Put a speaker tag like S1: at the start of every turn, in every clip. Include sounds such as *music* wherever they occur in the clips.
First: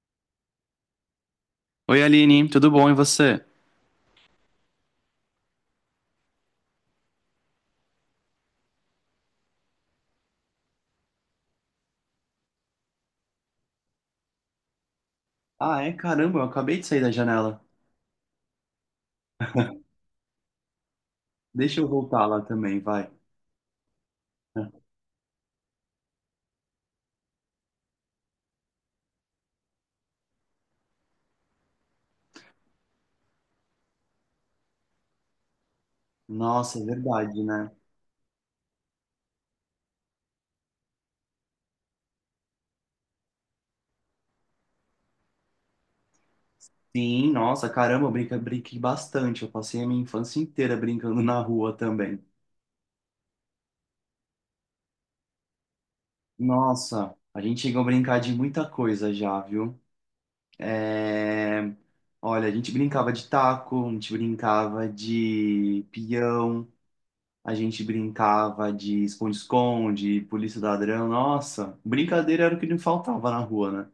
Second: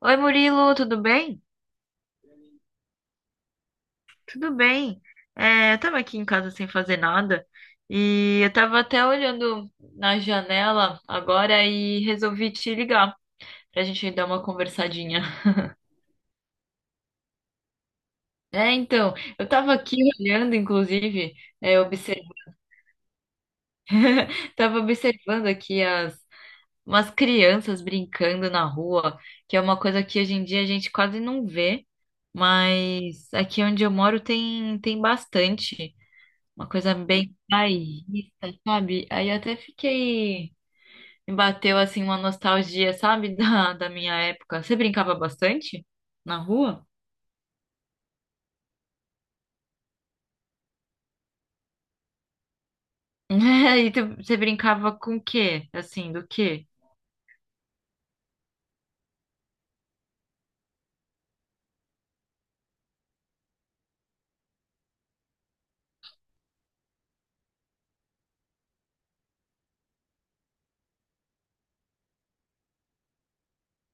S1: Oi, Murilo, tudo bem?
S2: Oi, Aline, tudo bom e você?
S1: Tudo bem. É, eu tava aqui em casa sem fazer nada e eu tava até olhando na janela agora e resolvi te ligar pra gente dar uma conversadinha.
S2: Ah, é? Caramba, eu acabei de sair da janela.
S1: É, então, eu tava aqui olhando, inclusive, é,
S2: Deixa eu
S1: obser-
S2: voltar lá também, vai.
S1: *laughs* tava observando aqui as umas crianças brincando na rua, que é uma coisa que hoje em dia a gente quase não vê, mas aqui onde eu moro tem bastante. Uma
S2: Nossa, é
S1: coisa bem
S2: verdade, né?
S1: bairrista, sabe? Aí eu até fiquei. Me bateu assim uma nostalgia, sabe? *laughs* Da minha época. Você brincava bastante na rua?
S2: Sim, nossa, caramba, eu brinquei bastante. Eu passei a minha infância inteira brincando na rua também.
S1: *laughs* E você brincava com o quê? Assim, do quê?
S2: Nossa, a gente chegou a brincar de muita coisa já, viu? É... Olha, a gente brincava de taco, a gente brincava de pião, a gente brincava de esconde-esconde, polícia e ladrão. Nossa, brincadeira era o que não faltava na rua, né?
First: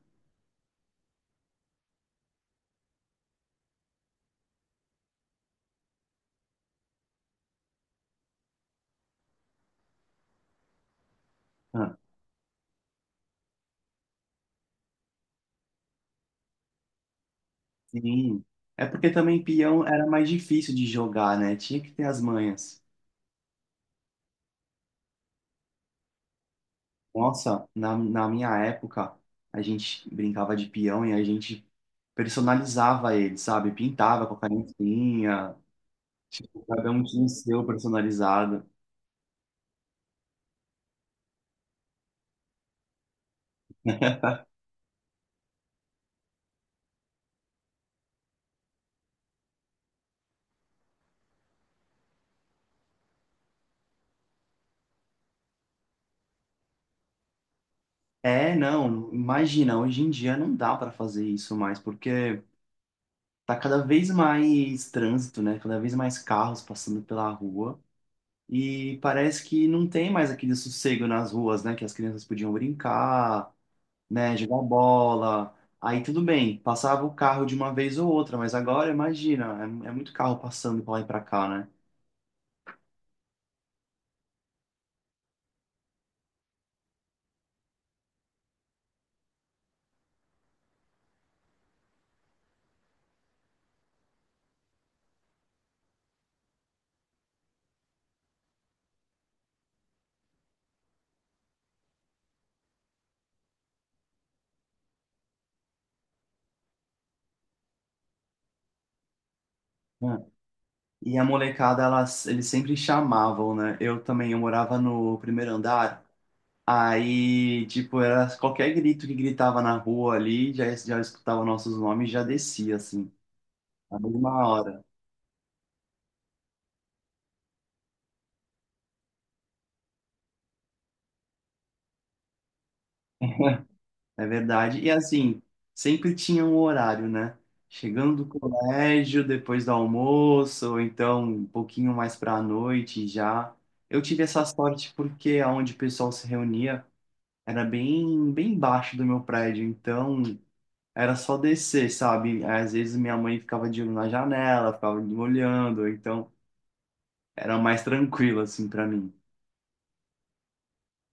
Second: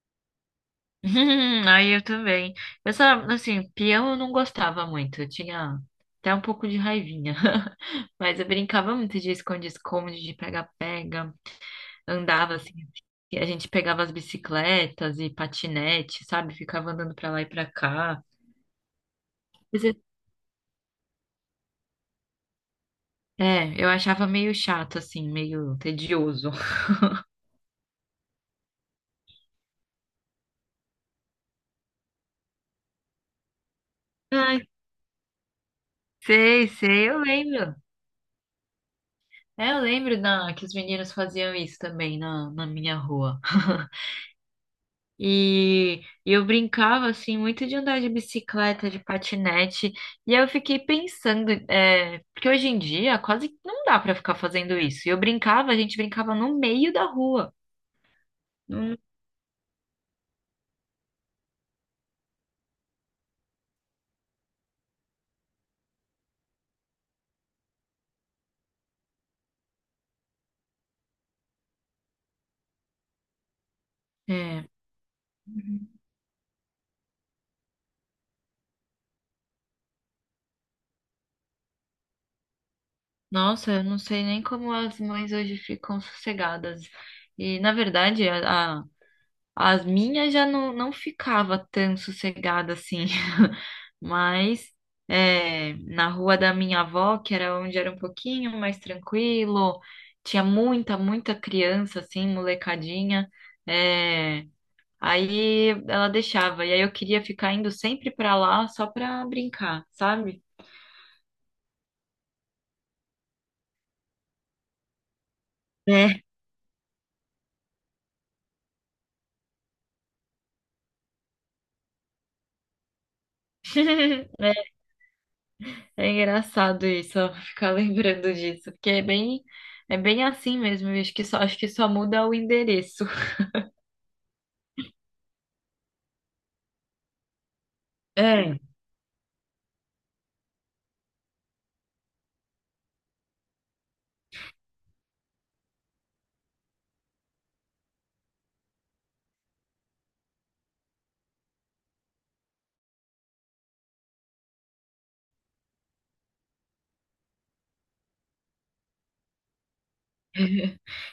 S1: *laughs* Aí eu também. Eu só, assim, peão eu não gostava muito. Eu tinha até um pouco de raivinha. *laughs* Mas eu brincava muito de esconde-esconde, de pega-pega,
S2: Ah,
S1: andava assim, e a gente pegava as bicicletas e patinete, sabe? Ficava andando pra lá e pra cá.
S2: sim. É porque também
S1: Mas
S2: peão
S1: é,
S2: era mais difícil de jogar, né? Tinha que ter as manhas.
S1: é, eu achava meio chato, assim, meio tedioso. *laughs*
S2: Nossa, na minha época, a gente brincava de peão e a gente personalizava ele, sabe? Pintava com a
S1: Ai,
S2: canetinha. Tipo,
S1: sei,
S2: cada um
S1: sei, eu
S2: tinha o seu
S1: lembro.
S2: personalizado.
S1: É, eu lembro da, que os meninos faziam isso também na, na minha rua. *laughs* E eu brincava, assim, muito de andar de bicicleta, de patinete. E aí eu fiquei pensando, é, porque hoje em dia quase não dá pra ficar fazendo isso. E eu brincava, a gente brincava no meio da rua.
S2: É, não, imagina, hoje em dia não dá pra fazer isso mais, porque tá cada vez mais trânsito, né? Cada vez mais carros passando pela rua. E parece que não tem mais aquele sossego nas ruas, né? Que as crianças podiam brincar, né? Jogar
S1: É.
S2: bola. Aí tudo bem, passava o carro de uma vez ou outra, mas agora imagina, é, é muito carro passando pra lá e pra cá, né?
S1: Nossa, eu não sei nem como as mães hoje ficam sossegadas. E, na verdade, as minhas já não ficava tão sossegada assim. *laughs* Mas é, na rua da minha avó, que era onde era um pouquinho mais tranquilo, tinha muita, muita criança, assim, molecadinha. É, aí ela deixava. E aí eu queria ficar indo sempre pra lá só pra brincar,
S2: Mano,
S1: sabe?
S2: e a molecada, elas, eles sempre chamavam, né? Eu também, eu morava no primeiro andar,
S1: É.
S2: aí, tipo, era qualquer grito que gritava na rua ali, já, já escutava nossos nomes, e já descia, assim. A mesma
S1: *laughs*
S2: hora,
S1: É engraçado isso, ó, *laughs* ficar lembrando disso, porque é bem assim mesmo, eu acho que só muda o endereço.
S2: é verdade. E assim, sempre tinha um horário, né? Chegando do
S1: É. *laughs*
S2: colégio, depois do almoço, ou então um pouquinho mais para a noite já. Eu tive essa sorte porque aonde o pessoal se reunia era bem, bem baixo do meu prédio, então era só descer, sabe? Às vezes minha mãe ficava de olho na janela, ficava me olhando, então era mais tranquilo assim para mim.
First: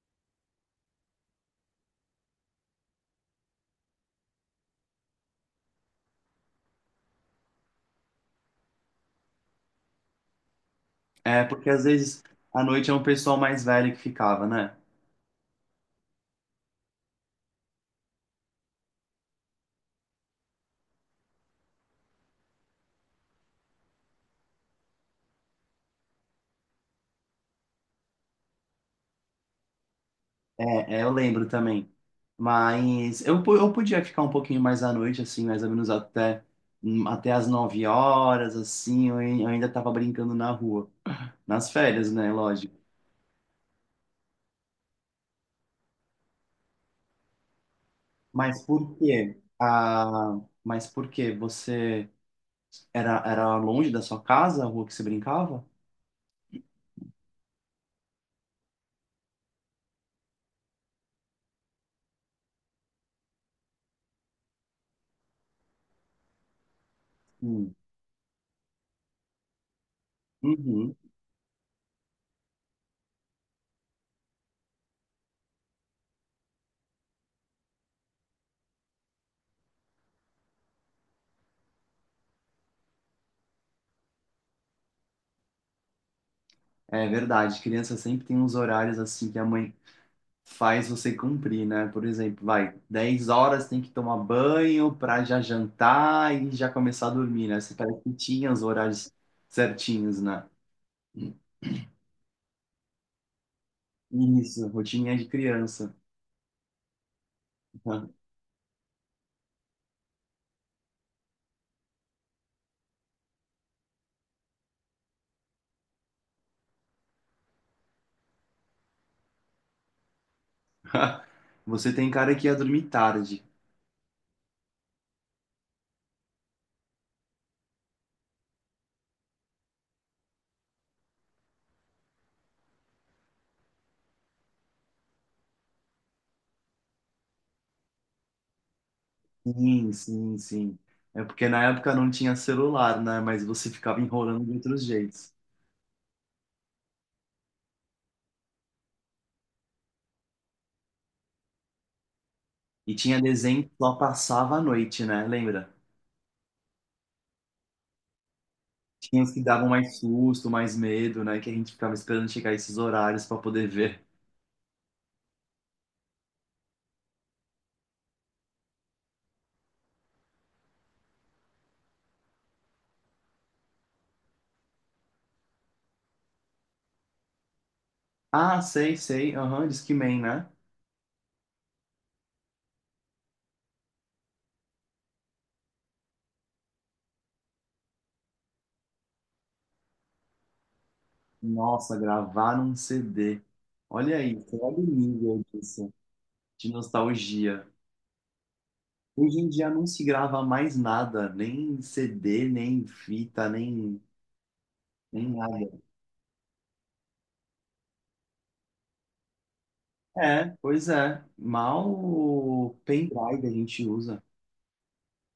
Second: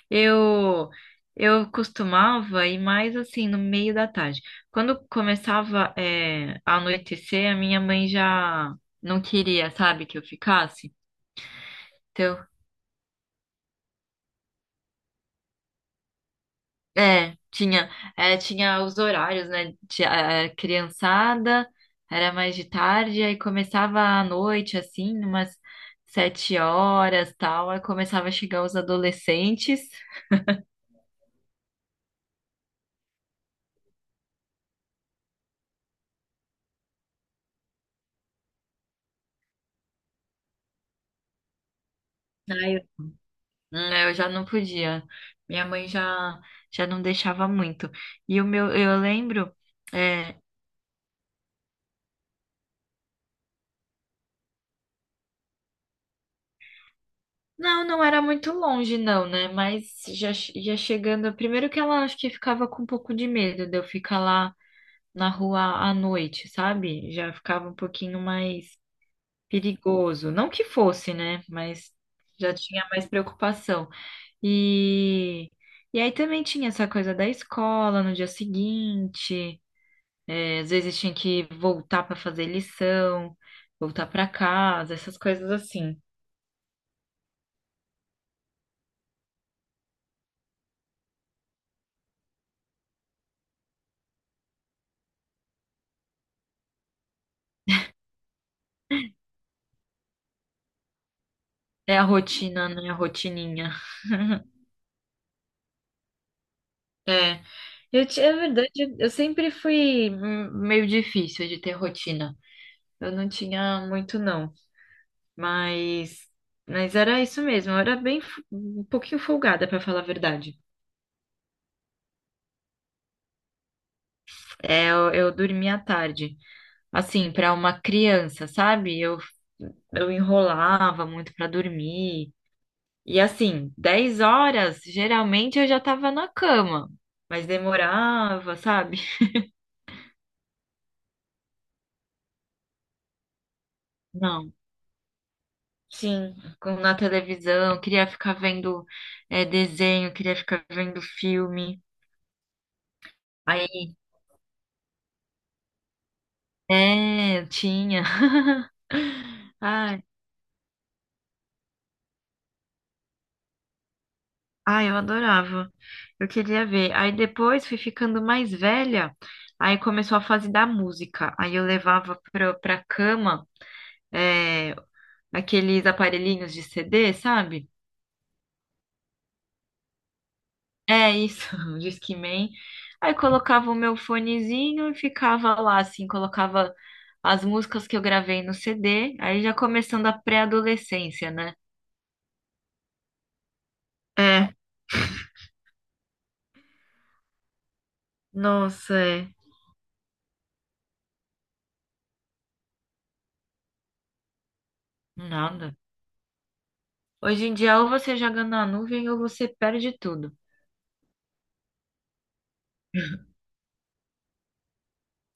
S1: Eu eu costumava ir mais assim no meio da tarde. Quando começava é, a anoitecer, a minha mãe já não queria, sabe, que eu ficasse.
S2: É, porque às vezes
S1: Então
S2: à noite é um pessoal mais velho que ficava, né?
S1: é, tinha, é, tinha os horários, né? Tinha, é, criançada, era mais de tarde, aí começava à noite, assim, umas 7 horas, tal, aí começava a chegar os adolescentes.
S2: É, é, eu lembro também. Mas eu podia ficar um pouquinho mais à noite, assim, mais ou menos até as 9 horas, assim, eu ainda tava brincando na rua. Nas férias, né?
S1: Aí
S2: Lógico.
S1: eu já não podia. Minha mãe já, já não deixava muito. E o
S2: Mas
S1: meu,
S2: por
S1: eu
S2: quê?
S1: lembro, é,
S2: Ah, mas por quê? Você era, era longe da sua casa, a rua que você brincava?
S1: não, não era muito longe, não, né? Mas já, che- já chegando, primeiro que ela acho que ficava com um pouco de medo de eu ficar lá na rua à noite, sabe? Já ficava um
S2: Hum.
S1: pouquinho mais perigoso. Não que
S2: Uhum.
S1: fosse, né? Mas já tinha mais preocupação. E, e aí também tinha essa coisa da escola no dia seguinte, é, às vezes tinha que voltar para fazer lição, voltar para casa, essas coisas assim.
S2: É verdade, criança sempre tem uns horários assim que a mãe faz você cumprir, né? Por exemplo, vai, 10 horas tem que tomar banho para já jantar e já começar a dormir, né? Você parece que tinha os horários certinhos, né?
S1: É a rotina, né? A rotininha. *laughs*
S2: Isso, rotininha de criança.
S1: É. Eu, é verdade, eu sempre fui meio difícil de ter rotina. Eu não tinha muito, não. Mas, mas era isso mesmo. Eu era bem fu- um pouquinho folgada, pra falar a verdade.
S2: *laughs* Você tem cara que ia dormir tarde.
S1: É, eu dormia à tarde, assim, pra uma criança, sabe? Eu enrolava muito pra dormir. E assim, 10 horas, geralmente eu já tava na cama, mas demorava, sabe? *laughs*
S2: Sim, sim, sim. É porque na época não tinha celular, né? Mas você ficava enrolando de
S1: Não.
S2: outros jeitos.
S1: Sim, na televisão, queria ficar vendo é, desenho, queria ficar vendo filme.
S2: E tinha desenho que
S1: Aí,
S2: só passava a noite, né? Lembra?
S1: é, tinha.
S2: Tinha os que
S1: *laughs*
S2: davam mais
S1: Ai.
S2: susto, mais medo, né? Que a gente ficava esperando chegar esses horários para poder ver.
S1: Ah, eu adorava. Eu queria ver. Aí depois fui ficando mais velha, aí começou a fase da música. Aí eu levava pra cama é, aqueles aparelhinhos de CD, sabe?
S2: Ah, sei, sei. Aham, Discman, né?
S1: É isso, *laughs* o Discman. Aí colocava o meu fonezinho e ficava lá, assim, colocava as músicas que eu gravei no CD. Aí já começando a pré-adolescência, né?
S2: Nossa, gravar num CD. Olha aí,
S1: É,
S2: você olha o nível disso, de nostalgia.
S1: nossa, é.
S2: Hoje em dia não se grava mais nada, nem CD, nem fita, nem, nem
S1: Nada.
S2: nada.
S1: Hoje em dia, ou você joga na nuvem ou você perde tudo.
S2: É, pois é. Mal o pendrive a gente usa.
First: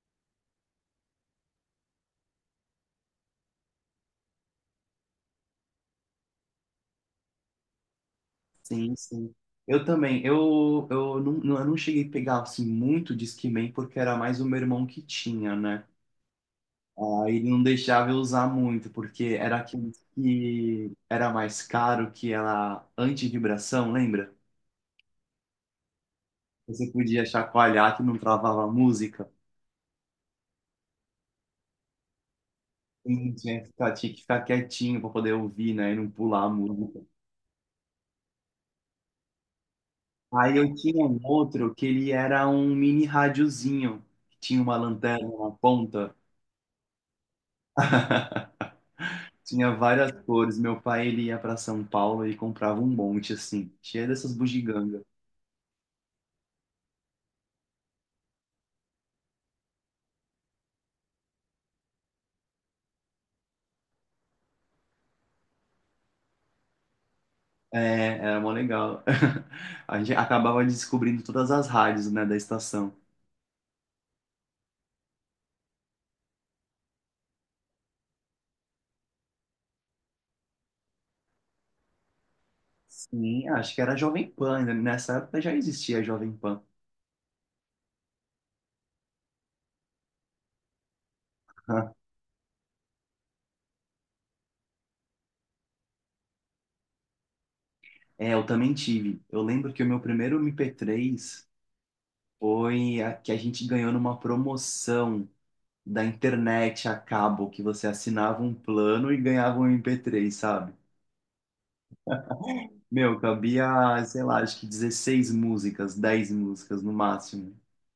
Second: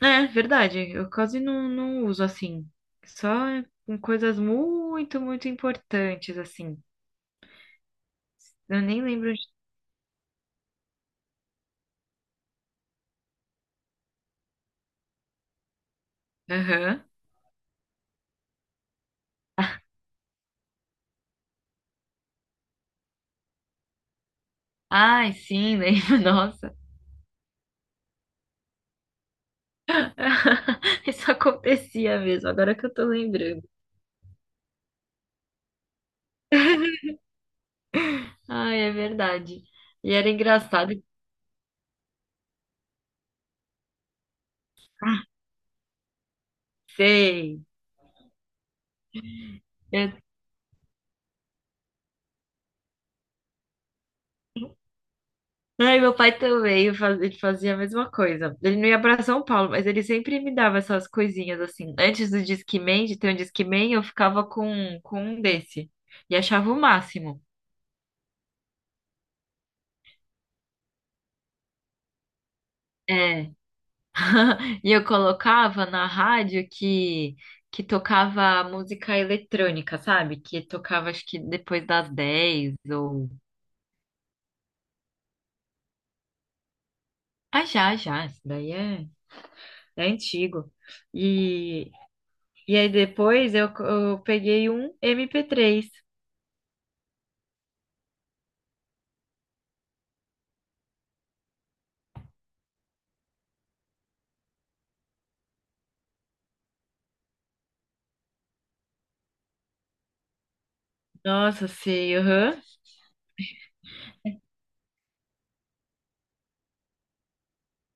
S1: É, verdade. Eu quase não, não uso assim. Só com, coisas muito, muito importantes, assim. Eu
S2: Sim,
S1: nem
S2: sim.
S1: lembro. de-
S2: Eu também. Eu não cheguei a pegar assim, muito Discman, porque era mais o meu irmão que tinha, né?
S1: Aham.
S2: Aí não deixava eu usar muito, porque era aquele que era mais caro que era anti-vibração, lembra?
S1: Ai, sim, lembro. *laughs* Nossa.
S2: Você podia chacoalhar que não travava a música.
S1: *laughs* Isso acontecia mesmo, agora que eu tô
S2: E tinha
S1: lembrando.
S2: que ficar, tinha que ficar quietinho para poder ouvir, né? E não pular a música.
S1: Ai, é verdade. E era
S2: Aí eu
S1: engraçado.
S2: tinha um outro que ele era um mini radiozinho, que tinha uma
S1: Ah,
S2: lanterna na ponta.
S1: sei.
S2: *laughs* Tinha várias cores. Meu pai ele ia para São Paulo e comprava um monte assim, cheio dessas bugigangas.
S1: Ai, meu pai também, ele fazia a mesma coisa. Ele não ia pra São Paulo, mas ele sempre me dava essas coisinhas assim. Antes do Discman, de ter um Discman, eu ficava com um desse. E achava o máximo.
S2: É, era mó legal. *laughs* A gente acabava descobrindo todas as rádios, né, da estação.
S1: É. *laughs* E eu colocava na rádio que tocava música eletrônica, sabe? Que tocava acho que depois das 10 ou.
S2: Sim, acho que era Jovem Pan, né? Nessa época já existia Jovem Pan.
S1: Ah, já, já. Isso daí é, é antigo. E,
S2: *laughs*
S1: e aí depois eu peguei um MP3.
S2: É, eu também tive. Eu lembro que o meu primeiro MP3 foi a que a gente ganhou numa promoção da internet a cabo, que você assinava um plano e ganhava um MP3, sabe?
S1: Nossa, sei, aham.
S2: Meu, cabia, sei lá, acho que 16 músicas, 10 músicas no máximo.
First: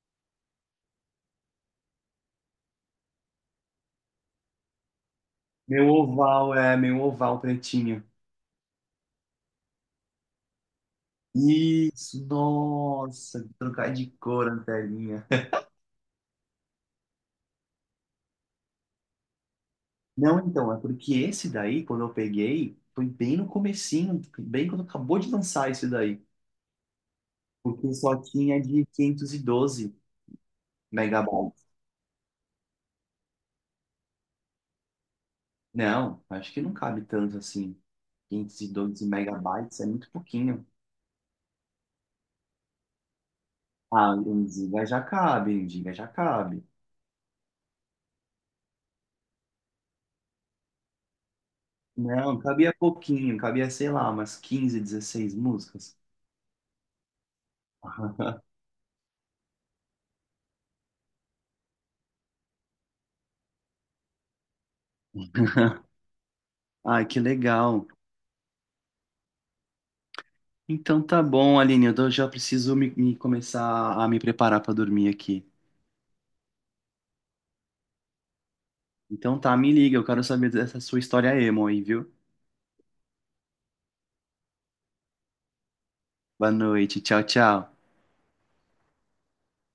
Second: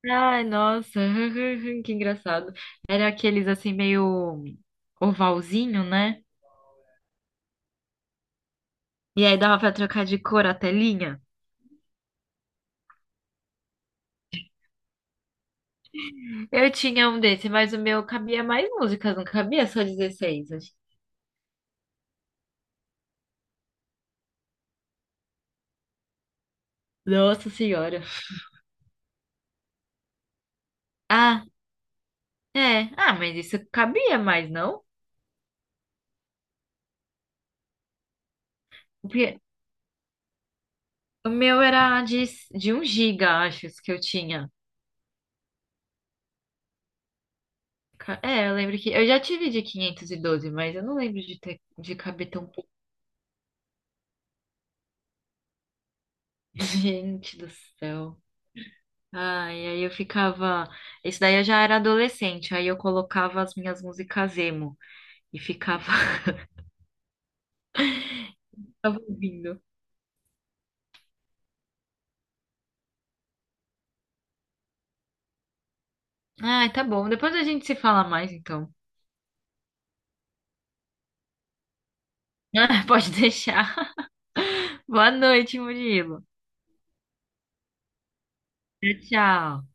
S1: Ai, nossa, *laughs* que engraçado. Era aqueles assim meio ovalzinho,
S2: Meu
S1: né?
S2: oval, é, meu oval pretinho.
S1: E aí dava pra trocar de cor a telinha.
S2: Isso, nossa, trocar de cor a telinha.
S1: Eu tinha um desse, mas o meu cabia mais músicas, não cabia só
S2: Não,
S1: dezesseis.
S2: então,
S1: acho.
S2: é porque esse daí, quando eu peguei, foi bem no comecinho, bem quando acabou de lançar esse daí.
S1: Nossa
S2: Porque
S1: senhora.
S2: só tinha de quinhentos e doze
S1: Ah,
S2: megabytes.
S1: é. Ah, mas isso cabia mais, não?
S2: Não, acho que não cabe tanto assim. 512
S1: Porque
S2: megabytes é muito pouquinho.
S1: o meu era de 1 giga, acho, os que eu
S2: Ah, um
S1: tinha.
S2: giga já cabe, 1 giga já cabe.
S1: É, eu lembro que. Eu já tive de 512, mas eu não lembro de ter de caber
S2: Não,
S1: tão pouco.
S2: cabia pouquinho, cabia, sei lá, umas 15, 16 músicas.
S1: *laughs* Gente do céu.
S2: *laughs*
S1: Ah, e aí eu ficava. Isso daí eu já era adolescente, aí eu colocava as minhas músicas emo e ficava *laughs*
S2: Ai, que legal.
S1: ficava ouvindo.
S2: Então tá bom, Aline, já preciso me começar a me preparar pra dormir aqui.
S1: Ah, tá bom. Depois a gente se fala mais, então. *laughs*
S2: Então tá, me liga, eu quero saber dessa sua história emo aí, viu?
S1: Ah, pode deixar. Boa noite, Murilo.
S2: Boa noite, tchau, tchau.
S1: Tchau, tchau.